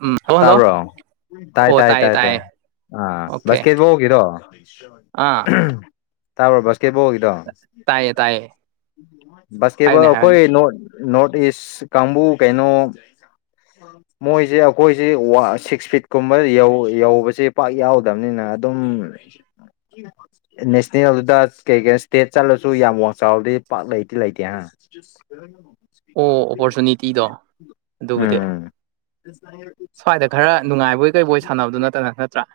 ꯎꯝ hello hello ꯇꯥꯕ꯭ꯔꯣ ꯇꯥꯏ ꯑꯣ ꯇꯥꯏ ꯇꯥꯏꯌꯦ ꯇꯥꯏ ꯇꯥꯏ ꯇꯥꯏꯌꯦ ꯑꯥ ꯑꯣꯀꯦ ꯁꯀꯦꯠꯕꯨꯈꯤꯔꯣ ꯑꯥ ꯇꯥꯕꯔꯕꯁꯀꯦꯕꯣꯒꯗꯣ ꯇꯥꯏꯌꯦ ꯇꯥꯏꯌꯦ ꯁ ꯀꯕ ꯍꯥꯏꯌꯨꯅꯦ ꯍꯥꯏꯌꯨꯅꯦ ꯀꯣꯏ ꯅꯣ ꯅꯣꯔꯠ ꯏꯁ ꯀꯥꯡꯕꯨ ꯀꯩꯅꯣ ꯃꯣꯏꯁꯦ ꯑꯩꯈꯣꯏꯁꯤ ꯁꯤꯛꯁ ꯐꯤꯠ ꯀꯨꯝꯕ ꯌꯧꯕꯁꯦ ꯄꯥꯛ ꯌꯥꯎꯗꯕꯅꯤꯅ ꯑꯗꯨꯝ [inaudible] ꯅꯦꯁꯅꯦꯜꯗꯨꯗ ꯀꯩ ꯀꯩ ꯏꯁꯇꯦꯠ ꯆꯠꯂꯁꯨ ꯌꯥꯝ ꯋꯥ ꯆꯥꯎꯔꯗꯤ ꯄꯥꯛ ꯂꯩꯇꯗꯤ ꯂꯩꯇꯦ ꯑꯣ ꯑꯣꯄꯣꯔꯆꯨꯅꯤꯇꯤꯗꯣ ꯑꯗꯨꯕꯨꯗꯤ ꯎꯝ ꯁ꯭ꯋꯥꯏꯗ ꯈꯔ ꯅꯨꯡꯉꯥꯏꯕꯣꯏ ꯀꯩꯕꯣꯏ ꯁꯥꯟꯅꯕꯗꯨ ꯅꯠꯇꯅ ꯅꯠꯇ꯭ꯔꯥ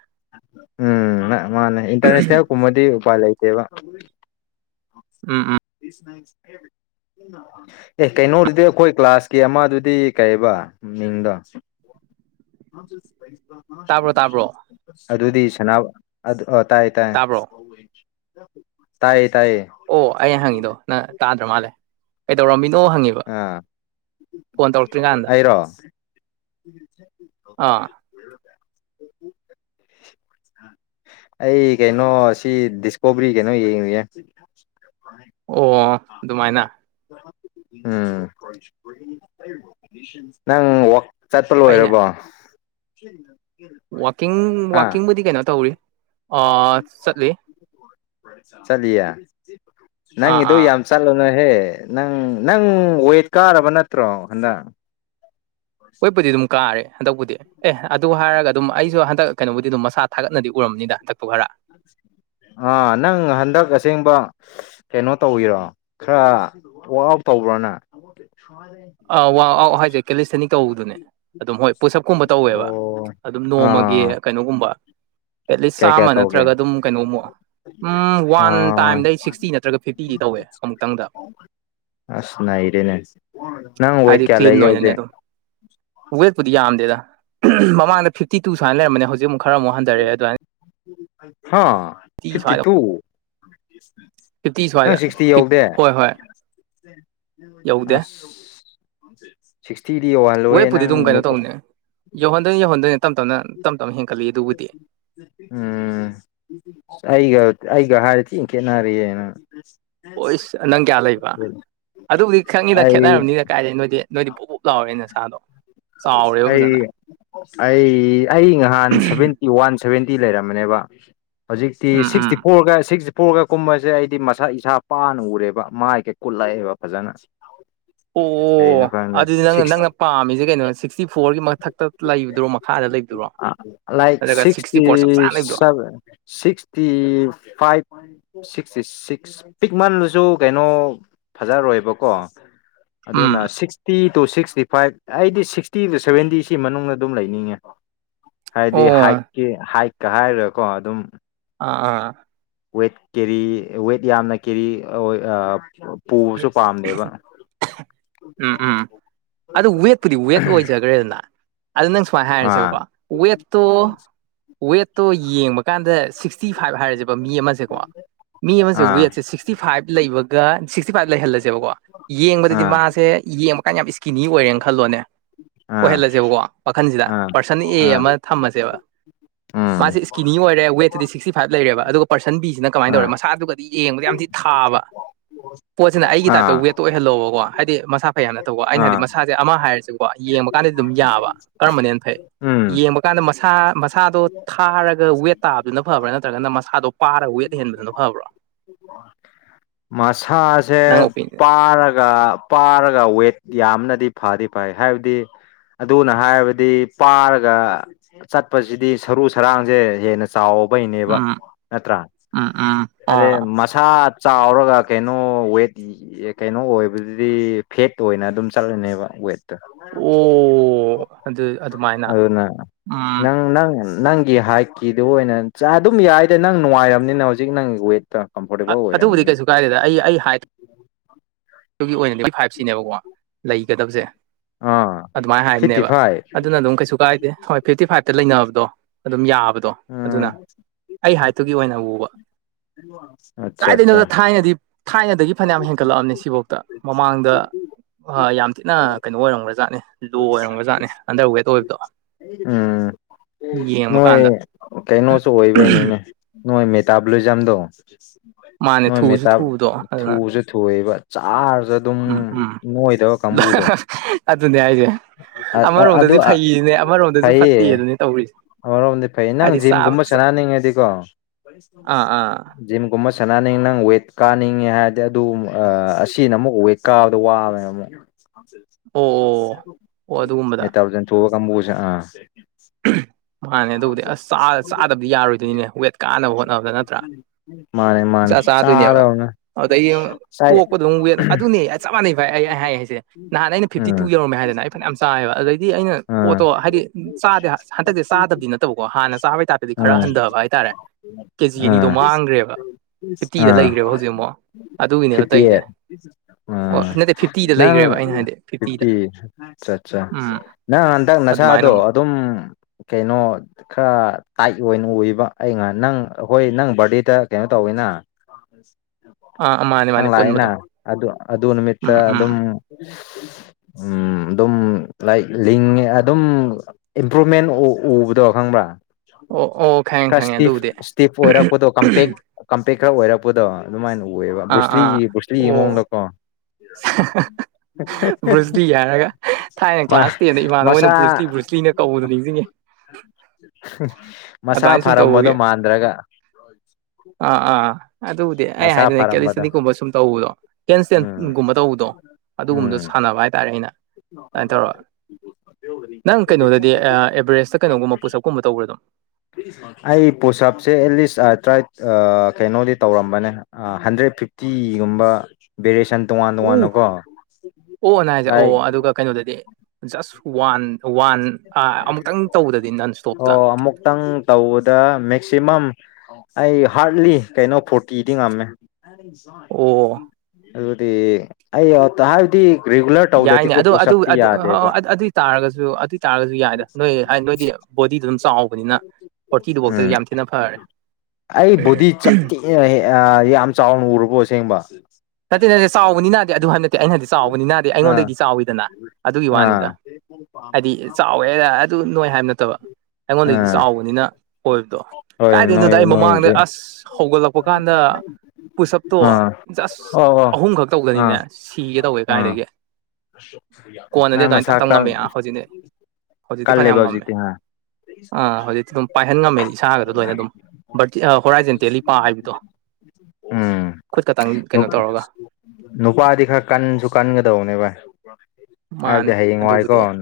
ꯎꯝ ꯃꯥꯅꯦ ꯏꯟꯇꯔꯅꯦꯁꯅꯦꯜꯦꯜ ꯀꯃꯗꯤ ꯄꯜ ꯂꯩꯇꯦꯕ ꯎꯝ ꯎꯝ ꯎ ꯑꯦ ꯀꯩꯅꯣꯗꯨꯗꯤ ꯑꯩꯈꯣꯏ ꯀ꯭ꯂꯥꯁꯀꯤ ꯑꯃꯗꯨꯗꯤ ꯀꯩꯕ ꯃꯤꯡꯗꯣ ꯇꯥꯕ꯭ꯔꯣ ꯇꯥꯕ꯭ꯔꯣ ꯑꯗꯨꯗꯤ ꯁꯅꯥ ꯑꯗ ꯑꯣ ꯇꯥꯏ ꯇꯥꯏ ꯇꯥꯕ꯭ꯔꯣ ꯇꯥꯏ ꯇꯥꯏꯌꯦ ꯑꯣ ꯑꯩ ꯍꯪꯉꯤꯗꯣ ꯅꯪ ꯇꯥꯗ꯭ꯔ ꯃꯥꯜꯂꯦ ꯀꯩꯗꯧꯔꯝꯃꯤꯅꯣ ꯅꯣꯡ ꯍꯪꯉꯤꯕ ꯑꯥ ꯐꯣꯟ ꯇꯧꯔꯛꯇ꯭ꯔꯤ ꯀꯥꯟꯗ ꯑꯩꯔꯣ ꯑꯥ [inaudible] ꯑꯩ ꯀꯩꯅꯣ ꯁꯤ ꯗꯤꯁꯀꯣꯕꯔꯤ ꯀꯩꯅꯣ ꯌꯦꯡꯉ ꯑꯣ ꯑꯗꯨꯃꯥꯏꯅ ꯎꯝ ꯅꯪ ꯆꯠꯄ ꯑꯩꯅ ꯂꯣꯏꯔꯕꯣ ꯋꯥꯋꯀꯤꯡ ꯍꯥ ꯋꯥꯋꯥꯛꯀꯤꯡꯕꯨꯗꯤ ꯀꯩꯅꯣ ꯇꯧꯔꯤ ꯆꯠꯂꯤ ꯆꯂꯤꯌꯥꯂꯤꯌꯥ ꯑꯥ ꯅꯪꯗ ꯑꯥ ꯆꯠꯂꯣꯅꯍꯦ ꯅꯪ ꯅꯪ ꯋꯦꯠ ꯀꯥꯔꯕ ꯅꯠꯇ꯭ꯔꯣ ꯍꯟꯗꯛ ꯍꯣꯏꯄꯨꯗꯤ ꯑꯗꯨꯝ ꯀꯥꯔꯦ ꯍꯟꯗꯛꯄꯨꯗꯤ ꯑꯦ ꯑꯗꯨ ꯍꯥꯏꯔꯒ ꯑꯗꯨꯝ ꯑꯩꯁꯨ ꯍꯟꯗꯛ ꯀꯩꯅꯣꯕꯨꯗꯤ ꯑꯗꯨꯝ ꯃꯁꯥ ꯊꯥꯒꯠꯅꯗꯤ ꯎꯔꯝꯅꯤꯗ ꯍꯟꯗꯛꯇꯨ ꯈꯔ ꯑꯥ ꯅꯪ ꯍꯟꯗꯛ ꯑꯁꯦꯡꯕ ꯀꯩꯅꯣ ꯇꯧꯔꯣ ꯈꯔ ꯋꯥꯥꯛ ꯑꯥꯎꯠ ꯇꯧꯕ꯭ꯔꯣꯅ ꯑ ꯋꯔꯥꯛ ꯑꯥꯎꯠ ꯍꯥꯏꯁꯦ ꯀꯦꯂꯤꯁꯇꯅꯤꯛ ꯇꯧꯕꯗꯨꯅꯦ ꯑꯗꯨꯝ ꯍꯣꯏ ꯄꯨꯁꯑꯞꯀꯨꯝꯕ ꯇꯧꯋꯦꯕ ꯑꯣ ꯑꯗꯨꯝ ꯅꯣꯡꯃꯒꯤ ꯑꯥ ꯀꯩꯅꯣꯒꯨꯝꯕ ꯑꯦꯠꯂꯤꯁ ꯀꯌꯥ ꯀꯌꯥ ꯆꯥꯝꯃ ꯇꯧꯒꯦ ꯅꯠꯇ꯭ꯔꯒ ꯑꯗꯨꯝ ꯀꯩꯅꯣꯃꯨꯛ ꯎꯝ ꯋꯥꯟ ꯑꯥ ꯇꯥꯏꯝꯗꯩ ꯁꯤꯛꯁꯇꯤ ꯅꯠꯇ꯭ꯔꯒ ꯐꯤꯞꯇꯤꯗꯤ ꯇꯧꯋꯦ ꯑꯃꯨꯛꯇꯪꯗ ꯑꯁ ꯉꯔꯦꯅꯦ ꯅꯪ ꯋꯦꯠ ꯍꯥꯏꯗꯤ ꯀꯌꯥ ꯀ꯭ꯂꯤꯟ ꯂꯩꯒꯦ ꯑꯣꯏꯅꯅꯦ ꯍꯧꯖꯤꯛ ꯑꯗꯨꯝ ꯋꯦꯠꯄꯨꯗꯤ ꯌꯥꯝꯗꯦꯗ ꯃꯃꯥꯡꯗ ꯐꯤꯐꯇꯤ ꯇꯨ ꯁꯨꯃꯥꯏꯅ ꯂꯩꯔꯝꯕꯃꯦ ꯍꯧꯖꯤꯛꯃꯨꯛ ꯈꯔꯃꯨꯛ ꯍꯟꯊꯔꯛꯑꯦ ꯑꯗꯨꯃꯥꯏꯅ ꯑ ꯐꯤꯐꯇꯤ ꯇꯨ ꯐꯤꯇꯤꯁ ꯅꯪ ꯐꯗ ꯁꯤꯛꯁꯇꯤ ꯐ ꯌꯧꯗꯦ ꯍꯣꯏ ꯍꯣꯏ ꯌꯧꯗꯦ ꯑꯁ ꯁꯤꯛꯁꯇꯤꯗꯤ ꯋꯥꯍꯜꯂꯣꯏꯦ ꯅꯪ ꯅꯄꯥ ꯌꯧꯍꯟꯗꯅꯤ ꯌꯧꯍꯟꯗꯅꯤ ꯇꯞ ꯇꯞꯅ ꯇꯞ ꯇꯞꯅ ꯍꯦꯟꯒꯠꯂꯤ ꯑꯗꯨꯕꯨꯗꯤ ꯑꯝ ꯑꯩꯒ ꯑꯩꯒ ꯍꯥꯇ ꯏ ꯀꯦꯅꯔꯅ ꯑꯣꯁ ꯅꯪ ꯀꯌꯥ ꯂꯩꯕ ꯑꯗꯨꯕꯨꯗꯤ ꯈꯪꯉꯤꯅ ꯑꯩ ꯈꯦꯠꯅꯔꯕꯝꯅꯤꯅ ꯀꯥꯏꯗꯩ ꯅꯣꯏ ꯅꯣꯏꯗꯤ ꯄꯨꯛ ꯄꯨꯕꯨ ꯂꯥꯎꯋꯦ ꯅ ꯁꯥꯥꯗꯣ ꯑꯩ ꯑꯩ ꯑꯩ ꯉꯍꯥꯟ ꯁꯚꯦꯟꯇꯤ ꯋꯥꯟ ꯁꯚꯦꯟꯇꯤ ꯂꯩꯔꯝꯕꯅꯦꯕ ꯍꯧꯖꯤꯛꯇꯤ ꯎꯝ ꯎꯝ ꯁꯤꯛꯁꯇꯤ ꯐꯣꯔꯒ ꯁꯤꯛꯁ ꯎ ꯄꯨꯣꯔꯒ ꯀꯨꯝꯕꯁꯦ ꯑꯩꯗꯤ ꯃꯁꯥ ꯏꯁꯥ ꯄꯥꯅ ꯎꯔꯦꯕ ꯃꯥꯏ ꯀꯩ ꯀꯨꯠꯂꯛꯑꯦꯕ ꯐꯖꯅ ꯀꯩꯅ ꯐ ꯑꯃꯤꯦ ꯀꯩꯅꯣ ꯁꯤꯁ ꯁꯤꯛꯁꯇꯤ ꯐꯣꯔꯒꯤ ꯃꯊꯛꯇ ꯂꯩꯕꯗꯨꯔꯣ ꯃꯈꯥꯗ ꯂꯩꯕꯔꯣ ꯅꯠꯇ꯭ꯔꯒ ꯁꯤꯛꯁꯇꯤ ꯐꯣꯔ ꯆꯞ ꯆꯥꯅ ꯂꯩꯕꯔꯣ ꯁꯤꯛꯁꯇꯤ ꯐꯥꯏꯚ ꯁꯤꯛꯁꯇ ꯁꯤꯛꯁ ꯄꯤꯛꯃꯜꯂꯁꯨ ꯀꯩꯅꯣ ꯐꯖꯔꯣꯏꯕꯀꯣ ꯎꯝ ꯑꯗꯨꯅ ꯁꯤꯛꯁꯇꯤ ꯇꯨ ꯁꯤꯛꯁꯇꯤ ꯐꯥꯏꯚ ꯑꯩꯗꯤꯛ ꯐꯤꯇꯤ ꯇꯨ ꯁꯚꯦꯟꯇꯤ ꯁꯤ ꯃꯅꯨꯡꯗ ꯑꯗꯨꯝ ꯂꯩꯅꯤꯡꯉꯦ ꯍꯥꯏꯗꯤ ꯑꯣ ꯍꯥꯏꯠ ꯑꯥ ꯀ ꯍꯥꯏꯛꯀ ꯍꯥꯏꯔꯒꯀꯣ ꯑꯗꯨꯝ ꯑꯥ ꯑꯥ ꯋꯦꯠ ꯀꯦꯔꯤ ꯋꯦꯠ ꯌꯥꯝꯅ ꯀꯦꯔꯤ ꯄꯨꯕꯁꯨ ꯄꯥꯝꯗꯦꯕ ꯎꯝ ꯎꯝ ꯑꯗꯨ ꯋꯦꯠꯄꯨꯗꯤ ꯋꯦꯠ ꯑꯣꯏꯖꯈ꯭ꯔꯦꯗꯅ ꯑꯗꯨ ꯅꯪ ꯁꯨꯃꯥꯏꯅ ꯑꯥ ꯍꯥꯏꯔꯁꯦꯕꯀꯣ ꯋꯦꯠꯇꯣ ꯋꯦꯠꯇꯣ ꯌꯦꯡꯕ ꯀꯥꯟꯗ ꯁꯤꯛꯁꯇꯤ ꯐꯥꯏꯚ ꯍꯥꯏꯔꯁꯦꯕ ꯃꯤ ꯑꯃꯁꯦꯀꯣ ꯃꯤ ꯑꯃꯁꯦ ꯑꯥ ꯋꯦꯠꯁꯦ ꯁꯤꯛꯁꯇꯤ ꯐꯥꯏꯚ ꯂꯩꯕꯒ ꯁꯤꯛꯁꯇꯤ ꯐꯥꯏꯚ ꯂꯩꯍꯜꯂꯁꯦꯕꯀꯣ ꯌꯦꯡꯕꯗꯗꯤ ꯑꯥ ꯃꯥꯁꯦ ꯌꯦꯡꯕ ꯀꯥꯟ ꯌꯥꯝ ꯀꯤꯅꯤ ꯑꯣꯏꯔꯦꯅ ꯈꯜꯂꯣꯅꯦ ꯑꯥ ꯑꯣꯏꯍꯜꯂꯁꯦꯕꯀꯣ ꯄꯥꯈꯜꯁꯤꯗ ꯑꯥ ꯄꯥꯔꯁꯟ ꯑꯦ ꯑꯥ ꯑꯃ ꯊꯝꯃꯁꯦꯕ ꯎꯝ ꯃꯥꯁꯤꯦ ꯏꯁꯀꯤꯅꯤ ꯑꯣꯏꯔꯦ ꯋꯦꯠꯇꯗꯤ ꯁꯤꯛꯁꯇꯤ ꯐꯥꯏꯞ ꯂꯩꯔꯦ ꯑꯗꯨꯒ ꯄꯔꯁꯟ ꯕꯤꯁꯤꯅ ꯀꯃꯅ ꯑꯥ ꯇꯧꯔꯦ ꯃꯁꯥꯗꯨꯒ ꯌꯦꯡꯕꯗ ꯌꯥꯝ ꯊꯤ ꯊꯥꯕ ꯄꯣꯠꯁꯤꯅ ꯑꯩꯒꯤ ꯇꯥꯏꯞꯇ ꯑꯥ ꯋꯦꯠꯇ ꯑꯣꯏꯍꯜꯂꯣꯕꯀꯣ ꯍꯥꯏꯗꯤ ꯃꯁꯥ ꯐꯌꯥꯅ ꯇꯧꯕ ꯑꯩꯅ ꯑꯥ ꯍꯥꯏꯗꯤ ꯃꯁꯥꯁꯦ ꯑꯃ ꯍꯥꯏꯔꯁꯤ ꯀꯣ ꯌꯦꯡꯕ ꯀꯥꯟꯗꯗꯤ ꯑꯗꯨꯝ ꯌꯥꯕ ꯀꯔꯝꯕꯅꯦꯅ ꯐꯩ ꯎꯝ ꯌꯦꯡꯕ ꯀꯥꯟꯗ ꯃꯁꯥ ꯃꯁꯥꯗꯣ ꯊꯥꯔꯒ ꯋꯦꯠ ꯇꯥꯕꯗꯨꯅ ꯐꯕ꯭ꯔꯥ ꯅꯠꯇ꯭ꯔꯒꯅ ꯃꯁꯥꯗꯣ ꯄꯥꯔꯒ ꯋꯦꯠ ꯍꯦꯟꯕꯗꯨꯅ ꯐꯕ꯭ꯔꯣ ꯃꯁꯥꯁꯦ ꯅꯪ ꯑꯣꯄꯤꯅꯤꯌꯟ ꯄꯥꯔꯒ ꯄꯥꯔꯒ ꯋꯦꯠ ꯌꯥꯝꯅꯗꯤ ꯐꯗꯤ ꯐꯩ ꯍꯥꯏꯕꯗꯤ ꯑꯗꯨꯅ ꯍꯥꯏꯔꯕꯗꯤ ꯄꯥꯔꯒ ꯆꯠ ꯆꯄꯁꯤꯗꯤ ꯁꯔꯨ ꯁꯔꯥꯡꯁꯦ ꯍꯦꯟꯅ ꯆꯠ ꯆꯥꯎꯕꯩꯅꯦꯕ ꯎꯝ ꯅꯠꯇ꯭ꯔꯥ ꯎꯝ ꯎꯝ ꯑꯗꯩ ꯑꯥ ꯏꯁ ꯆꯥꯎꯔꯒ ꯀꯩꯅꯣ ꯋꯦꯠ ꯀꯩꯅꯣ ꯑꯣꯏꯕꯗꯨꯗꯤ ꯐꯦꯠ ꯑꯣꯏꯅ ꯑꯗꯨꯝ ꯆꯠꯂꯅꯦꯕ ꯋꯦꯠ ꯑꯣ ꯑꯗꯨ ꯑꯗꯨꯃꯥꯏꯅ ꯑꯗꯨꯅ ꯎꯝ ꯅꯪ ꯅꯉ ꯅꯪꯒꯤ ꯍꯥꯏꯠꯀꯤꯗꯨꯣ ꯑꯣꯏꯅ ꯆ ꯑꯗꯨꯝ ꯌꯥꯏꯗ ꯅꯪ ꯅꯨꯡꯉꯥꯏꯔꯕꯅꯤꯅ ꯍꯧꯖꯤꯛ ꯅꯪꯒꯤ ꯋꯦꯠꯇꯣ ꯑꯗꯨꯕꯨꯗꯤ ꯀꯩꯁꯨ ꯀꯥꯏꯗꯦꯗ ꯑꯩ ꯍꯥꯏ ꯑꯗꯨꯒꯤ ꯑꯣꯏꯅꯗꯤ ꯐꯥꯏꯚ ꯁꯤꯅꯦꯕꯀꯣ ꯂꯩꯒꯗꯕꯁꯦ ꯑꯥ ꯑꯗꯨꯃꯥꯏꯅ ꯐꯤꯐꯇꯤ ꯍꯥꯏꯕꯅꯦꯕ ꯐꯥꯏꯚ ꯑꯗꯨꯅ ꯑꯗꯨꯝ ꯀꯩꯁꯨ ꯀꯥꯏꯗꯦ ꯍꯣꯏ ꯐꯤꯞꯇꯤ ꯐꯥꯏꯚꯇ ꯂꯩꯅꯕꯗꯣ ꯑꯗꯨꯝ ꯌꯥꯕꯗꯣ ꯎꯝ ꯑꯗꯨꯅ ꯑꯩ ꯍꯥꯏꯠꯇꯨꯒꯤ ꯑꯣꯏꯅ ꯎꯕ ꯑ ꯀꯥꯏꯗꯅꯣꯗ ꯊꯥꯏꯅꯗꯤ ꯊꯥꯏꯅꯗꯒꯤ ꯐꯅꯌꯥꯝ ꯍꯦꯟꯒꯠꯂꯛꯑꯕꯅꯦ ꯁꯤꯐꯥꯎꯗ ꯃꯃꯥꯡꯗ ꯑ ꯌꯥꯝ ꯊꯤꯅ ꯀꯩꯅꯣ ꯑꯣꯏꯔꯝꯒ꯭ꯔ ꯖꯥꯠꯅꯤ ꯂꯣ ꯑꯣꯏꯔꯝꯒ ꯖꯥꯠꯅꯦ ꯑꯟꯗꯔ ꯋꯦꯠ ꯑꯣꯏꯕꯗꯣ ꯎꯝ ꯌꯦꯡꯕ ꯅꯣꯏ ꯀꯥꯟꯗ ꯀꯩꯅꯣꯁꯨ ꯑꯣꯏꯕꯩꯅꯤꯅꯦ ꯅꯣꯏ ꯃꯦꯇꯥꯕ ꯂꯣꯏꯖꯝꯗꯣ ꯃꯥꯅꯦ ꯅꯣꯏ ꯊꯨꯁꯨ ꯃꯦꯇꯥꯞ ꯊꯨꯕꯗꯣ ꯑꯗꯨꯅ ꯊꯨꯁꯨ ꯊꯣꯢꯕ ꯆꯥꯔꯁꯨ ꯑꯗꯨꯝ ꯎꯝ ꯎꯝ ꯅꯣꯏꯗꯕ ꯀꯥꯡꯕꯨꯗꯣ ꯑꯗꯨꯅꯦ ꯍꯥꯏꯁꯦ ꯑ ꯑ ꯑꯃꯔꯣꯝꯗꯗꯤ ꯑꯗꯨ ꯑ ꯐꯩꯅꯦ ꯑꯃꯔꯣꯝꯗꯁꯨ ꯐꯠꯇꯦ ꯐꯩꯌꯦ ꯑꯗꯨꯅꯤ ꯇꯧꯔꯤꯁꯦ ꯑꯃꯔꯣꯝꯗꯤ ꯐꯩ ꯅꯪ ꯍꯥꯏꯗꯤ ꯆꯥꯕ ꯖꯤꯝꯒꯨꯝꯕ ꯁꯅꯅꯤꯡꯉꯗꯤꯀꯣ ꯑꯥ ꯑꯥ ꯖꯤꯝꯒꯨꯝꯕ ꯁꯥꯟꯅꯅꯤꯡ ꯅꯪ ꯋꯦꯠ ꯀꯥꯅꯤꯡꯉꯦ ꯍꯥꯏꯔꯗꯤ ꯑꯗꯨ ꯑꯁꯤꯅ ꯑꯃꯨꯛ ꯋꯦꯠ ꯀꯥꯕꯗꯣ ꯋꯥꯕꯅꯦ ꯑꯃꯨꯛ ꯑꯣ ꯑꯣ ꯑꯣ ꯑꯗꯨꯒꯨꯝꯕꯗ ꯃꯦꯇꯥꯕꯣꯂꯤꯖꯝ ꯊꯣꯛꯑ ꯀꯕꯨꯁꯦ ꯑꯥ [inaudible] ꯃꯥꯅꯦ ꯑꯗꯨꯕꯨꯗꯤ ꯑꯁ ꯆꯥ ꯆꯥꯗꯕꯗꯤ ꯌꯥꯔꯣꯏꯗꯣꯏꯅꯤꯅꯦ ꯋꯦꯠ ꯀꯥꯅꯕ ꯍꯣꯠꯅꯕꯗ ꯅꯠꯇ꯭ꯔꯥ ꯃꯥꯅꯦ ꯃꯥꯅꯦ ꯆꯔꯗꯧꯅꯦ ꯑꯗꯨꯗꯩ ꯑ ꯇꯣꯛꯄꯗꯝ ꯋꯦꯠ ꯑꯗꯨꯅꯤ ꯑꯩ ꯆꯞ ꯃꯥꯟꯅꯩ ꯚꯥꯏ ꯑꯩ ꯍꯥꯏ ꯍꯥꯏꯁꯦ ꯅꯍꯥꯟ ꯑꯩꯅ ꯐꯤꯐꯇꯤ ꯇꯨ ꯎꯝ ꯌꯧꯔꯝꯃꯦ ꯍꯥꯏꯗꯅ ꯑꯩ ꯐꯅꯌꯥꯝ ꯆꯥꯏꯑꯦꯕ ꯑꯗꯩꯗꯤ ꯑꯩꯅ ꯎꯝ ꯄꯣꯠꯇꯣ ꯍꯥꯏꯗꯤ ꯆꯥꯗꯦ ꯍꯟꯗꯛꯇꯤ ꯆꯥꯗꯕꯗꯤ ꯅꯠ ꯅꯠꯇꯕꯀꯣ ꯍꯥꯟꯅ ꯆꯥꯕꯩ ꯇꯥꯏꯞꯇꯗꯤ ꯈꯔ ꯎꯝ ꯍꯟꯊꯕ ꯍꯥꯏꯇꯥꯔꯦ ꯀꯦꯖꯤ ꯑꯅꯤꯗꯣ ꯃꯥꯡꯒꯔꯦꯕ ꯑꯥ ꯑꯗꯨꯒꯤꯅꯦꯕ ꯐꯤꯐꯇꯤ ꯇꯧꯔꯤꯁꯦ ꯑꯩꯠ ꯑ ꯑꯣ ꯅꯠꯇꯦ ꯐꯤꯐꯇꯤꯗ ꯅꯪ ꯂꯩꯈ꯭ꯔꯦꯕ ꯑꯩꯅ ꯍꯥꯏꯗꯤ ꯐꯤꯐꯇꯤ ꯐꯤꯞꯇꯤ ꯆꯥꯆꯥ ꯎꯝ ꯅꯪ ꯍꯟꯗꯛ ꯑꯗꯨꯃꯥꯏꯅ ꯅꯁꯥꯗꯣ ꯑꯃꯨꯛ ꯑꯗꯨꯝ ꯀꯩꯅꯣ ꯈꯔ ꯇꯥꯏꯠ ꯑꯣꯏꯅ ꯎꯏꯕ ꯑꯩ ꯉꯍ ꯅꯪ ꯍꯣꯏ ꯅꯪ ꯕꯥꯔꯗꯦꯗ ꯀꯩꯅꯣ ꯇꯧꯋꯤꯅ ꯑꯥ ꯃꯥꯅꯦ ꯅꯪ ꯃꯥꯅꯦ ꯂꯥꯛꯑꯦꯅ ꯄꯨꯟꯕꯗꯣ ꯑꯗꯨ ꯑꯗꯨ ꯅꯨꯃꯤꯠꯇ ꯎꯝ ꯑꯗꯨꯝ ꯎꯝ ꯑꯗꯨ [unintelligible] ꯎꯝ ꯑꯗꯨꯝ ꯂꯥꯏꯛ ꯂꯤꯡꯉꯦ ꯑꯗꯨꯝ ꯏꯝꯄ꯭ꯔꯨꯚꯃꯦꯟ ꯑꯣ ꯎꯕꯗꯣ ꯈꯪꯕ꯭ꯔꯥ ꯑꯣ ꯑꯣ ꯈꯪꯉꯦ ꯈꯔ ꯈꯪꯉꯦ ꯏꯁꯇꯤꯞ ꯑꯗꯨꯕꯨꯗꯤ ꯏꯁꯇꯤꯐ ꯑꯣꯏꯔꯛꯄꯗꯣ ꯀꯝꯄꯦꯛ ꯀꯝꯄꯦꯛ ꯈꯔ ꯑꯣꯏꯔꯛꯄꯗꯣ ꯑꯗꯨꯃꯥꯏꯅ ꯑꯣꯏꯑꯕ ꯕ꯭ꯔꯨꯁꯂꯤꯒꯤ ꯕ꯭ꯔꯨꯁꯂꯤꯒꯤ ꯃꯑꯣꯡꯗ ꯀꯣ ꯕ꯭ꯔꯁꯂꯤ ꯍꯥꯏꯔꯒ ꯊꯥꯏꯅ ꯀ꯭ꯂꯥꯁ ꯇꯦꯟꯗ ꯏꯃꯥꯟꯅꯕ ꯃꯁꯥ ꯍꯣꯏꯅ ꯕꯨ꯭ꯔꯖꯂꯤ ꯕꯨ꯭ꯔꯖ ꯁ꯭ꯔꯤꯅ ꯀꯧꯕꯗ ꯅꯤꯡꯖꯤꯡꯉꯦ ꯃꯁꯥ ꯑꯗꯨꯃꯥꯏꯅ ꯁꯨꯝ ꯐꯔꯝꯕꯗꯣ ꯇꯧꯕꯒꯤ ꯃꯥꯟꯗ꯭ꯔꯒ ꯑꯥ ꯑꯥ ꯑꯗꯨꯕꯨꯗꯤ ꯑꯩ ꯃꯁꯥ ꯍꯥꯏꯗꯣꯏꯅꯦ ꯐꯔꯝꯕꯗꯣ ꯀꯦꯂꯤꯁꯇꯦꯅꯤꯛꯒꯨꯝꯕ ꯁꯨꯝ ꯇꯧꯕꯗꯣ ꯍꯦꯟꯁꯇꯦꯟ ꯎꯝ ꯒꯨꯝꯕ ꯇꯧꯕꯗꯣ ꯑꯗꯨꯒꯨꯝꯕꯗꯣ ꯎꯝ ꯁꯥꯟꯅꯕ ꯍꯥꯏꯇꯥꯔꯦ ꯑꯩꯅ ꯁꯨꯃꯥꯏꯅ ꯇꯧꯔꯒ ꯅꯪ ꯀꯩꯅꯣꯗꯗꯤ ꯑꯦꯕꯔꯦꯁꯇ ꯀꯩꯅꯣꯒꯨꯝꯕ ꯄꯨꯁꯑꯞ ꯀꯨꯝꯕ ꯇꯧꯕ꯭ꯔꯥ ꯑꯗꯨꯝ ꯑꯩ ꯄꯨꯁꯑꯞꯁꯦ ꯑꯦꯠꯂꯤꯁ ꯇ꯭ꯔꯥꯏꯠ ꯑ ꯀꯩꯅꯣꯗꯤ ꯇꯧꯔꯝꯕꯅꯦ ꯑꯩ ꯍꯟꯗ꯭ꯔꯦꯠ ꯐꯤꯐꯇꯤꯒꯨꯝꯕ ꯕꯦꯔꯦꯁꯟ ꯇꯣꯡꯉꯥꯟ ꯎ ꯑꯣ ꯅꯪ ꯍꯥꯏꯖꯦ ꯂꯥꯏꯛ ꯑꯣ ꯑꯗꯨꯒ ꯀꯩꯅꯣꯗꯗꯤ ꯖꯁ ꯋꯥꯟ ꯋꯥꯟ ꯑꯃꯨꯛꯇꯪ ꯇꯧꯕꯗꯗꯤ ꯅꯟ ꯏꯁꯇꯣꯞꯇ ꯑꯣ ꯑꯃꯨꯛꯛꯇꯪ ꯇꯧꯕꯗ ꯃꯦꯛꯁꯤꯃꯝ ꯑꯩ ꯍꯥꯔꯠꯂꯤ ꯀꯩꯅꯣ ꯐꯣꯔꯇꯤꯗꯤ ꯉꯝꯃꯦ ꯑꯣ ꯑꯗꯨꯗꯤ ꯑꯩ ꯇ ꯍꯥꯏꯕꯗꯤ ꯔꯤꯒꯨꯂ꯭ꯔ ꯌꯥꯏꯅꯦ ꯇꯧꯗ꯭ꯔꯗꯤꯀꯣ ꯑꯗꯣ ꯄꯨꯁ ꯑꯗꯨ ꯑꯞꯇꯤ ꯑꯗꯨ ꯌꯥꯗꯦꯕ ꯑꯗꯨꯏ ꯇꯥꯔꯒꯁꯨ ꯑꯗꯨꯏ ꯇꯥꯔꯒꯁꯨ ꯌ ꯌꯥꯏꯗ ꯅꯣꯏ ꯍꯥꯏ ꯅꯣꯏꯗꯤ ꯕꯣꯗꯤꯗꯨ ꯑꯗꯨꯝ ꯆꯥꯎꯕꯅꯤꯅ ꯐꯣꯔꯇꯤꯗꯨꯐꯥꯎꯗꯗꯤ ꯎꯝ ꯌꯥꯝ ꯊꯤꯅ ꯐꯔꯦ ꯑꯩ ꯕꯣꯗꯤ ꯆ ꯊꯤꯔꯦꯍꯦ ꯑ ꯌꯥꯝ ꯆꯥꯎꯅ ꯎꯔꯕꯣ ꯑꯁꯦꯡꯕ ꯅꯠꯇꯦ ꯅꯠꯇꯦ ꯆꯥꯎꯕꯅꯤ ꯅꯥꯗꯦ ꯑꯗꯨ ꯍꯥꯏꯕ ꯅꯠꯇꯦ ꯑꯩꯅ ꯍꯥꯏꯗꯤ ꯆꯥꯎꯕꯅꯤꯅꯥꯗꯤ ꯑꯥ ꯑꯩꯉꯣꯟꯗꯩꯗꯤ ꯆꯥꯎꯏꯗꯅ ꯑꯗꯨꯒꯤ ꯋꯥꯅꯤꯗ ꯑꯩꯅ ꯄꯥꯝꯕꯁꯨ ꯍꯣꯏꯗ ꯑꯗꯨ ꯅꯣꯏ ꯍꯥꯏꯕ ꯅꯠꯇꯕ ꯑꯩꯉꯣꯟꯗꯩꯗꯤ ꯑꯥ ꯆꯥꯎꯕꯅꯤꯅꯤ ꯑꯣꯏꯕꯗꯣ ꯍꯣꯏ ꯅꯣꯏ ꯀꯥꯏꯗꯩꯅꯣꯗ ꯑꯩ ꯃꯃꯥꯡꯗ ꯅꯣꯏꯗꯤ ꯑꯁ ꯍꯧꯒꯠꯂꯛꯄ ꯀꯥꯟꯗ ꯄꯨꯁꯑꯞꯇꯣ ꯑꯥ ꯖꯁ ꯑꯣ ꯑꯣ ꯑꯍꯨꯝꯈꯛ ꯑꯥ ꯇꯧꯗꯅꯤꯅꯦ ꯁꯤꯒꯦ ꯇꯧꯋꯦ ꯑꯥ ꯀꯥꯏꯗꯒꯤ ꯀꯣꯟꯅꯗꯤ ꯅꯪ ꯑꯗꯨꯃꯥꯏꯅ ꯅꯁꯥ ꯇꯞ ꯇꯞ ꯀ ꯉꯝꯃꯦ ꯑ ꯍꯧꯖꯤꯛꯅꯦ ꯍꯧꯖꯤꯛꯇꯤ ꯀꯜꯂꯦꯕ ꯐꯅꯌꯥꯝ ꯉꯝꯃꯦ ꯍꯧꯖꯤꯛꯇꯤ ꯍꯥ ꯑꯥ ꯍꯧꯖꯤꯛꯇꯤ ꯑꯗꯨꯝ ꯄꯥꯏꯍꯟ ꯉꯝꯃꯦ ꯏꯁꯥꯒꯗ‌ꯣ ꯂꯣꯏꯅ ꯑꯗꯨꯝ ꯕꯔꯇꯤ ꯑ ꯍꯣꯔꯥꯏꯖꯦꯟꯇꯦꯜꯂꯤ ꯄꯥ ꯍꯥꯏꯕꯗꯣ ꯎꯝ ꯈꯨꯠ ꯈꯇꯪ ꯀꯩꯅꯣ ꯇꯧꯔꯒ ꯅꯨꯄꯥꯗꯤ ꯈꯔ ꯀꯟꯁꯨ ꯀꯟꯒꯗꯧꯕꯅꯦ ꯚꯥꯏ ꯍꯥꯏꯕꯗꯤ ꯃꯥꯅꯦ ꯍꯌꯦꯡ ꯑꯗꯨꯕꯨꯗꯤ ꯋꯥꯏꯀꯣꯟ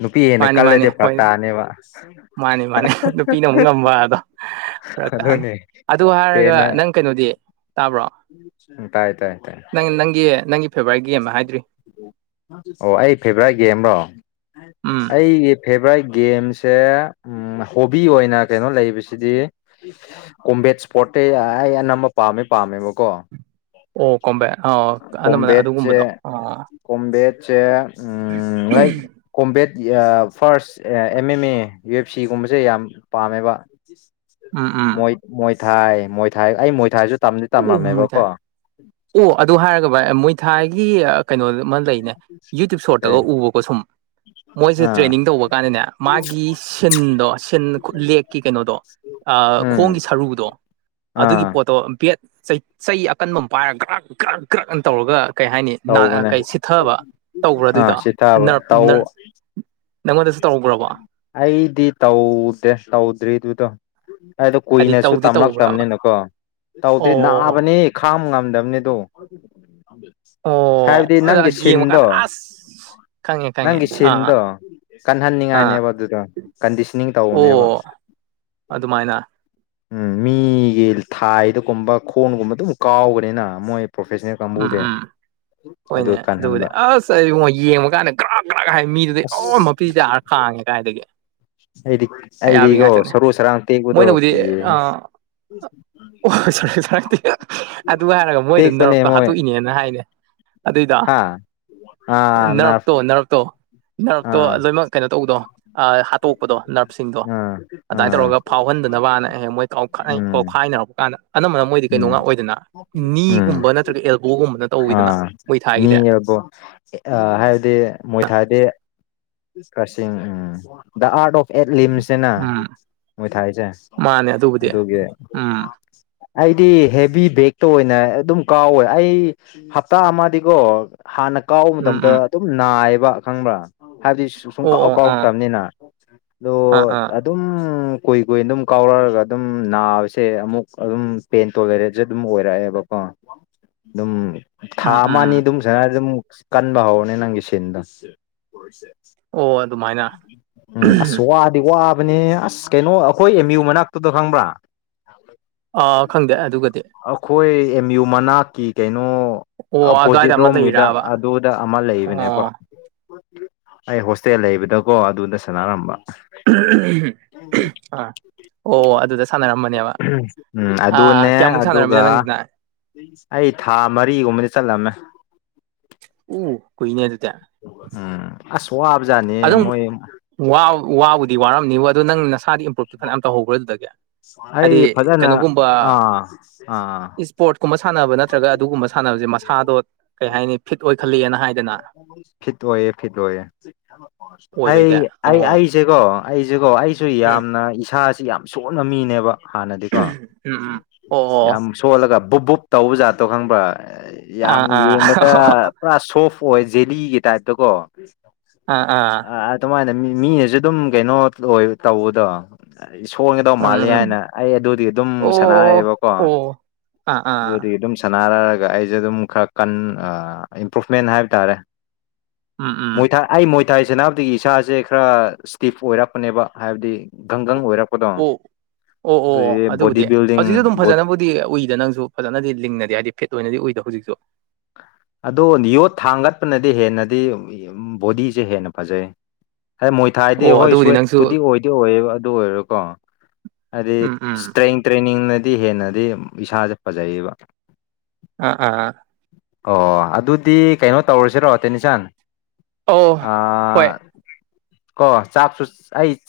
ꯅꯨꯄꯤ ꯍꯦꯟꯅ ꯃꯥꯅꯤ ꯃꯥꯅꯤ ꯀꯜꯂꯗꯤ ꯐꯔꯛ ꯍꯣꯏ ꯇꯥꯅꯦꯕ ꯃꯥꯅꯤ ꯐꯔꯛꯇꯅꯤ ꯑꯗꯨꯅꯦ ꯑꯗꯨ ꯍꯥꯏꯔꯒ ꯍꯦꯟꯅ ꯅꯪ ꯀꯩꯅꯣꯗꯤ ꯇꯥꯕ꯭ꯔꯣ ꯇꯥꯏ ꯇꯥꯏ ꯇꯥꯏ ꯅꯪ ꯅꯪꯒꯤ ꯅꯪꯒꯤ ꯐꯦꯚꯣꯔꯥꯏꯠ ꯒꯦꯝ ꯍꯥꯏꯗ꯭ꯔꯤ ꯑꯣ ꯑꯩ ꯐꯦꯚꯣꯔꯥꯏꯠ ꯒꯦꯝꯔꯣ ꯎꯝ ꯑꯩꯒꯤ ꯐꯦꯚꯣꯔꯥꯏꯠ ꯒꯦꯝꯁ ꯁꯦ ꯎꯝ ꯍꯣꯕꯤ ꯑꯣꯏꯅ ꯀꯩꯅꯣ ꯂꯩꯕꯁꯤꯗꯤ ꯀꯣꯝꯕꯦꯠ ꯏꯁ꯭ꯄꯣꯔꯠꯇꯤ ꯑꯩ ꯑꯅꯝꯕ ꯄꯥꯝꯃꯦ ꯄꯥꯝꯃꯦꯕꯀꯣ ꯑꯣ ꯀꯣꯝꯕꯦꯠ ꯑꯥ ꯑꯅꯝꯕꯅ ꯑꯗꯨꯒꯨꯝꯕꯗꯣ ꯑ‌ꯣ ꯀꯣꯝꯝꯕꯦꯠꯁꯦ um like combat first M M A U F C ꯒꯨꯝꯕꯁꯦ ꯌꯥꯝ ꯄꯥꯝꯃꯦꯕ ꯎꯝ ꯎꯝ ꯃꯣꯏꯊꯥꯏ ꯃꯣꯏꯊꯥꯏ ꯑꯩ ꯃꯣꯏꯊꯥꯏꯁꯨ ꯇꯝꯗꯤ ꯑꯣ ꯃꯣꯏ ꯊꯥꯏ ꯇꯝꯔꯝꯃꯦꯕꯀꯣ ꯑꯣ ꯑꯗꯨ ꯍꯥꯏꯔꯒ ꯚꯥꯏ ꯃꯣꯏꯊꯥꯒꯤ ꯀꯩꯅꯣꯃ ꯂꯩꯅꯦ ꯌꯨꯇ꯭ꯌꯨꯞ ꯑꯦ ꯁꯣꯔꯠꯇꯒ ꯎꯕꯀꯣ ꯑꯁꯨꯝ [inaudible] ꯃꯣꯏꯁꯦ ꯇ꯭ꯔꯦꯅꯤꯡ ꯇꯧꯕ ꯀꯥꯟꯗꯅꯦ ꯃꯥꯒꯤ ꯁꯤꯟꯗꯣ ꯁꯤꯟ ꯂꯦꯛꯀꯤ ꯀꯩꯅꯣꯗꯣ ꯑꯥ ꯎꯝ ꯈꯣꯡꯒꯤ ꯁꯔꯨꯗꯣ ꯑꯗꯨꯒꯤ ꯑꯥ ꯄꯣꯠꯇꯣ ꯕꯦꯠ ꯆꯩ ꯆꯩ ꯑꯀꯟꯕ ꯑꯃ ꯄꯥꯏꯔꯒ ꯀ꯭ꯔꯛ ꯀ꯭ꯔꯛ ꯀ꯭ꯔꯛꯅ ꯇꯧꯔꯒ ꯀꯩ ꯍꯥꯏꯅꯤ ꯅꯥ ꯑꯥ ꯇꯧꯕꯅꯦ ꯀꯩ ꯁꯤꯊꯕ ꯇꯧꯕ꯭ꯔ ꯑꯥ ꯑꯗꯨꯏꯗꯣ ꯁꯤ ꯊꯥꯕ ꯅꯥ꯭ꯔꯞ ꯇꯧ ꯅ꯭ꯔ ꯅꯪꯉꯣꯟꯗꯁꯨ ꯇꯧꯕ꯭ꯔꯕ ꯑꯩꯗꯤ ꯇꯧꯗꯦ ꯇꯧꯗ꯭ꯔꯤ ꯗꯨꯗꯣ ꯍꯥꯏꯗꯣ ꯍꯥꯏꯗꯤ ꯀꯨꯏꯅꯁꯨ ꯇꯧꯗꯤ ꯇꯧꯕ꯭ꯔꯕ ꯇꯝꯂꯛꯇꯕꯅꯤꯅꯀꯣ ꯇꯧꯗꯦ ꯑꯣ ꯅꯥꯕꯅꯤꯍ‌ꯦ ꯈꯥꯝ ꯉꯝꯗꯝꯅꯤ ꯗ‌ꯣ ꯑꯣ ꯍꯥꯏꯕꯗꯤ ꯑꯗ ꯅꯪꯒꯤ ꯁꯤꯟꯗꯣ ꯌꯦꯡꯕꯀꯥꯟꯗ ꯑꯁ ꯈꯪꯉꯦ ꯈꯪꯉꯦ ꯅꯪꯒꯤ ꯑꯥ ꯁꯤꯟꯗꯣ ꯑꯥ ꯀꯟꯍꯟꯅꯤꯡꯉꯥꯏꯅꯦꯕ ꯑꯗꯨꯗ ꯀꯟꯗꯤꯁꯅꯤꯡ ꯑꯣ ꯇꯧꯕꯅꯦꯕ ꯑꯗꯨꯃꯥꯏꯅ ꯎꯝ ꯃꯤꯒꯤ ꯊꯥꯏꯗꯒꯨꯝꯕ ꯈꯣꯟꯒꯨꯝꯕ ꯑꯗꯨꯝ ꯀꯥꯎꯕꯅꯤꯅ ꯃꯣꯏ ꯄ꯭ꯔꯣꯐꯦꯁꯅꯦꯜ ꯎꯝ ꯀꯥꯡꯕꯨꯗꯤ ꯎꯝ ꯑꯗꯨ ꯍꯣꯏꯅꯦ ꯑꯗꯨꯕꯨꯗꯤ ꯀꯥꯟꯍꯟꯕ ꯑꯁ ꯑꯩꯉꯣ ꯌꯦꯡꯕ ꯀꯥꯟꯗ ꯒ꯭ꯔꯥꯛ ꯒ꯭ꯔꯥꯛ ꯍꯥꯏ ꯃꯤꯗꯨꯗ ꯑꯁ ꯎ ꯃꯄꯤꯇꯥꯔꯥ ꯈꯥꯡꯉꯦ ꯀꯥꯏꯗꯒꯤ ꯑꯩꯗꯤ ꯑ ꯌꯥꯕꯤ ꯑꯩꯗꯤꯀꯣ ꯉꯥꯛꯇꯅꯦ ꯁꯔꯨ ꯁꯔꯥꯡ ꯇꯦꯛꯄꯗꯣ ꯃꯣꯏꯅꯕꯨꯗꯤ ꯑ ꯀꯤꯌꯦꯍꯦ ꯑꯣꯏ ꯑꯁ ꯁꯔꯛꯇꯦ ꯑꯗꯨ ꯍꯥꯏꯔꯒ ꯃꯣꯏ ꯑꯗꯨꯝ ꯇꯦꯛꯄꯅꯦ ꯅꯔꯛꯇ ꯃꯣꯏ ꯍꯥꯠꯇꯣꯛꯏꯅꯦꯅ ꯍꯥꯏꯅꯦ ꯑꯗꯨꯏꯗ ꯍꯥ ꯑꯥ ꯅꯔꯐ ꯅ꯭ꯥꯔꯞꯇꯣ ꯅꯥ꯭ꯔꯞꯇꯣ ꯅꯥ꯭ꯔꯞꯇꯣ ꯑꯥ ꯂꯣꯏꯅꯃꯛ ꯀꯩꯅꯣ ꯇꯧꯕꯗꯣ ꯍꯥꯠꯇꯣꯛꯄꯗꯣ ꯅꯥ꯭ꯔꯞꯁꯤꯡꯗꯣ ꯑꯥ ꯑꯗꯨꯃꯥꯏꯅ ꯑꯥ ꯇꯧꯔꯒ ꯐꯥꯎꯍꯟꯗꯅꯕꯅ ꯑꯩ ꯃ‌ꯣꯏ ꯍꯦꯛ ꯃꯣꯏ ꯀꯥꯎꯈꯠꯅꯩ ꯎꯝ ꯀꯧꯈꯥꯏꯅꯔꯛꯄ ꯀꯥꯟꯗ ꯑꯅꯝꯕꯅ ꯃꯣꯏꯗꯤ ꯀꯩꯅꯣ ꯎꯝ ꯉꯥꯛ ꯑꯣꯏꯗꯅ ꯎꯝ ꯅꯤꯒꯨꯝꯕ ꯅꯠꯇ꯭ꯔꯒ ꯑꯦꯜꯕꯣꯒꯨꯝꯕꯅ ꯇꯧꯋꯤꯗꯅ ꯃꯣꯏ ꯊꯥꯒꯤꯗ ꯕꯣ ꯍꯥꯏꯕꯗꯤ ꯃꯣꯏꯊꯥꯗꯤ ꯀꯛꯆꯤꯡ ꯎꯝ ꯗ ꯑꯥꯔꯠ ꯑꯣꯐ ꯑꯦꯠꯂꯤꯝꯁꯁꯤꯅ ꯎꯝ ꯃꯣꯏ ꯊꯥꯏꯁꯦ ꯃꯥꯅꯦ ꯑꯗꯨꯕꯨꯗꯤ ꯑꯗꯨꯒꯤ ꯎꯝ ꯑꯩꯗꯤ ꯍꯦꯚꯤ ꯕꯦꯛꯇ ꯑꯣꯏꯅ ꯑꯗꯨꯝ ꯀꯥꯎꯋꯦ ꯑꯩ ꯍꯞꯇꯥ ꯑꯃꯗꯤꯀꯣ ꯍꯥꯟꯅ ꯀꯥꯎꯕ ꯎꯝ ꯃꯇꯝꯗ ꯎꯝ ꯑꯗꯨꯝ ꯅꯥꯏꯌꯦꯕ ꯈꯪꯕ꯭ꯔꯥ ꯍꯥꯏꯕꯗꯤ ꯁ ꯁꯨꯝ ꯑꯣ ꯀꯥꯎ ꯑꯣ ꯑꯥ ꯀꯥꯎꯔꯛꯇꯕꯅꯤꯅ ꯑꯣ ꯑꯥ ꯑꯥ ꯑꯗꯨꯝ ꯀꯨꯏ ꯀꯨꯏꯅ ꯑꯗꯨꯝ ꯀꯥꯎꯔꯛꯑꯒ ꯑꯗꯨꯝ ꯅꯥꯕꯁꯦ ꯑꯃꯨꯛ ꯑꯗꯨꯝ ꯄꯦꯟꯇꯣ ꯂꯩꯔꯦꯁꯨꯦ ꯑꯗꯨꯝ ꯑꯣꯏꯔꯛꯑꯦꯕꯀꯣ ꯑꯗꯨꯝ ꯊꯥ ꯎꯝ ꯑꯃꯅꯤ ꯎꯝ ꯑꯗꯨꯝ ꯁꯅꯗ ꯑꯃꯨꯛ ꯀꯟꯕ ꯍꯧꯔꯅꯤ ꯅꯪꯒꯤ ꯁꯤꯟꯗꯣ ꯑꯣ ꯑꯗꯨꯃꯥꯏꯅ ꯎꯝ ꯑꯁ ꯋꯥꯗꯤ ꯋꯥꯕꯅꯦ ꯑꯁ ꯁ ꯀꯩꯅꯣ ꯑꯩꯈꯣꯏ ꯑꯦꯝ ꯌꯨ ꯃꯅꯥꯛꯇꯨꯗ ꯈꯪꯕ꯭ꯔꯥ ꯑꯥ ꯈꯪꯗꯦ ꯑꯗꯨꯒꯗꯤ ꯈꯣꯏ ꯑꯦꯝ ꯌꯨ ꯃꯅꯥꯛꯀꯤ ꯀꯩꯅꯣ ꯑꯣ ꯑꯗꯨꯋꯥꯏꯗ ꯑꯄꯣꯖꯤꯠ ꯑꯃ ꯔꯣꯝꯒꯤꯗ ꯂꯩꯔꯕ ꯑꯗꯨꯗ ꯑꯃ ꯂꯩꯕꯅꯦꯕ ꯑꯣ ꯑꯩ ꯍꯣꯁꯇꯦꯜ ꯂꯩꯕꯗꯀꯣ ꯑꯗꯨꯗ ꯁꯥꯟꯅꯔꯝꯕ ꯎꯝ ꯎꯝ ꯎꯝꯍꯨꯝ ꯑꯥ ꯑꯣ ꯑꯗꯨꯗ ꯁꯥꯟꯅꯔꯝꯕꯅꯦꯕ ꯎꯝ ꯑꯥ ꯑꯗꯨꯅꯦ ꯀꯌꯥꯃꯨꯛ ꯑꯗꯨꯒ ꯁꯥꯟꯅꯔꯝꯃꯤꯅꯣ ꯅꯪꯁꯤꯅ ꯑꯩ ꯊꯥ ꯃꯔꯤꯒꯨꯝꯕꯗꯤ ꯆꯠꯂꯝꯃꯦ ꯎ ꯀꯨꯏꯅꯦ ꯑꯗꯨꯗꯤ ꯎꯝ ꯑꯁ ꯋꯥꯕꯖꯥꯠꯅꯤꯌꯦ ꯑꯗꯨꯝ ꯃꯣꯏ ꯋꯥ ꯋꯥꯕꯨꯗꯤ ꯋꯥꯔꯝꯅꯤꯕ ꯑꯗꯨ ꯅꯪ ꯅꯁꯥꯗꯤ ꯏꯝꯄ꯭ꯔꯨꯞꯇꯤ ꯐꯅꯌꯥꯝ ꯇꯧꯍꯧꯕ꯭ꯔꯥ ꯑꯗꯨꯗꯒꯤ ꯑꯩ ꯍꯥꯏꯗꯤ ꯐꯖꯅ ꯑꯥ ꯑꯥ ꯄꯣꯔꯠ ꯀꯨꯝꯕ ꯁꯥꯟꯅꯕ ꯅꯠꯇ꯭ꯔꯒ ꯑꯗꯨꯒꯨꯝꯕ ꯁꯥꯟꯅꯕꯖꯦ ꯃꯁꯥꯗꯣ ꯀꯩ ꯍꯥꯏꯅꯤ ꯐꯤꯠ ꯑꯣꯏꯈꯜꯂꯤꯅ ꯍꯥꯏꯗꯅ ꯐꯤꯠ ꯑꯣꯏꯌꯦ ꯐꯤꯠ ꯑꯣꯏꯌꯦ ꯑꯩ ꯑꯣꯏꯕꯩꯗꯤ ꯑꯩ ꯑꯣ ꯑꯩꯁꯦꯀꯣ ꯑꯩꯁꯦꯀꯣ ꯑꯩ ꯁꯨ ꯎꯝ ꯌꯥꯝꯅ ꯏꯁꯥꯁꯤ ꯌꯥꯝ ꯁꯣꯟꯕ ꯃꯤꯅꯦꯕ ꯍꯥꯟꯅꯗꯤꯀꯣ ꯎꯝ ꯎꯝ ꯑꯣ ꯑꯣ ꯌꯥꯝ ꯁꯣꯜꯂꯒ ꯕꯨꯞ ꯕꯨꯞ ꯇꯧꯕ ꯖꯥꯠꯇꯣ ꯈꯪꯕ꯭ꯔꯥ ꯌꯥꯝ ꯑꯥ ꯑꯥ ꯌꯦꯡꯕꯗ ꯄꯨꯔꯥ ꯁꯣꯐ ꯑꯣꯏ ꯖꯦꯂꯤꯒꯤ ꯇꯥꯏꯞꯇꯀꯣ ꯑꯥ ꯑꯥ ꯑꯥ ꯑ ꯑꯗꯨꯃꯥꯏꯅ ꯃꯤ ꯃꯤꯅꯖꯨ ꯑꯗꯨꯝ ꯀꯩꯅꯣ ꯑꯣꯏ ꯇꯧꯕꯗꯣ ꯁꯣꯟꯒꯗꯧ ꯎꯝ ꯃꯥꯜꯂꯤ ꯎꯝ ꯍꯥꯏꯅ ꯑꯩ ꯑꯗꯨꯗꯤ ꯑꯗꯨꯝ ꯑꯣ ꯁꯥꯟꯅꯔꯛꯑꯦꯕꯀꯣ ꯑꯣ ꯑꯥ ꯑꯥ ꯁꯥꯟꯅꯔꯒ ꯑꯩꯖꯦ ꯑꯗꯨꯝ ꯈꯔ ꯀꯟ ꯑꯥ ꯏꯝꯄ꯭ꯔꯨꯚꯃꯦꯟ ꯍꯥꯏꯕ ꯇꯥꯔꯦ ꯎꯝ ꯎꯝ ꯒꯨꯏꯊꯥ ꯑꯩ ꯃꯣꯏꯊꯥꯏ ꯁꯥꯟꯅꯕꯗꯒꯤ ꯏꯁꯥꯁꯦ ꯈꯔ ꯁ꯭ꯇꯤꯐ ꯑꯣꯏꯔꯛꯄꯅꯦꯕ ꯍꯥꯏꯕꯗꯤ ꯒꯪꯒꯪ ꯑꯣꯏꯔꯛ ꯑꯣ ꯑꯣ ꯑꯣ ꯕꯣꯗꯤ ꯑꯗꯨꯕꯨꯗꯤ ꯕꯤꯜꯗꯤꯡ ꯍꯧꯖꯤꯛꯁꯨ ꯑꯗꯨꯝ ꯐꯖꯅꯕꯨꯗꯤ ꯗꯤ ꯎꯏꯗ ꯅꯪꯁꯨ ꯐꯖꯅꯗꯤ ꯂꯤꯡꯅꯗꯤ ꯍꯥꯏꯗꯤ ꯐꯤꯠ ꯑꯣꯏꯅꯗꯤ ꯎꯏꯗ ꯍꯨꯖꯤꯛꯁꯨ ꯑꯗꯣ ꯌꯣꯠ ꯊꯥꯡꯒꯠꯄꯅꯗꯤ ꯍꯦꯟꯅꯗꯤ ꯕꯣꯗꯤꯁꯦ ꯍꯦꯟꯅ ꯐꯖꯩ ꯍꯦꯃꯣꯏꯠ ꯊꯥꯏꯗꯤ ꯑꯣ ꯍꯣꯏ ꯑꯗꯨꯕꯨꯗꯤ ꯅꯪꯁꯨ ꯁ꯭ꯋꯦꯠꯄꯨꯗꯤ ꯑꯣꯏꯗꯤ ꯑꯣꯏꯌꯦꯕ ꯑꯗꯨ ꯑꯣꯏꯔꯣꯀꯣ ꯍꯥꯏꯗꯤ ꯎꯝ ꯎꯝ ꯏꯁꯇ꯭ꯔꯦꯡ ꯇ꯭ꯔꯦꯅꯤꯡꯅꯗꯤ ꯍꯦꯟꯅꯗꯤ ꯏꯁꯥꯖꯦ ꯐꯖꯩꯌꯦꯕ ꯑ ꯑꯥ ꯑꯣ ꯑꯣ ꯑꯗꯨꯗꯤ ꯀꯩꯅꯣ ꯇꯧꯔꯁꯤꯔꯣ ꯇꯦꯅꯤꯁꯟ ꯀꯛꯑꯣ ꯑꯥ ꯑꯥ ꯀꯣ ꯆꯥꯛꯁꯨꯁ ꯑꯩ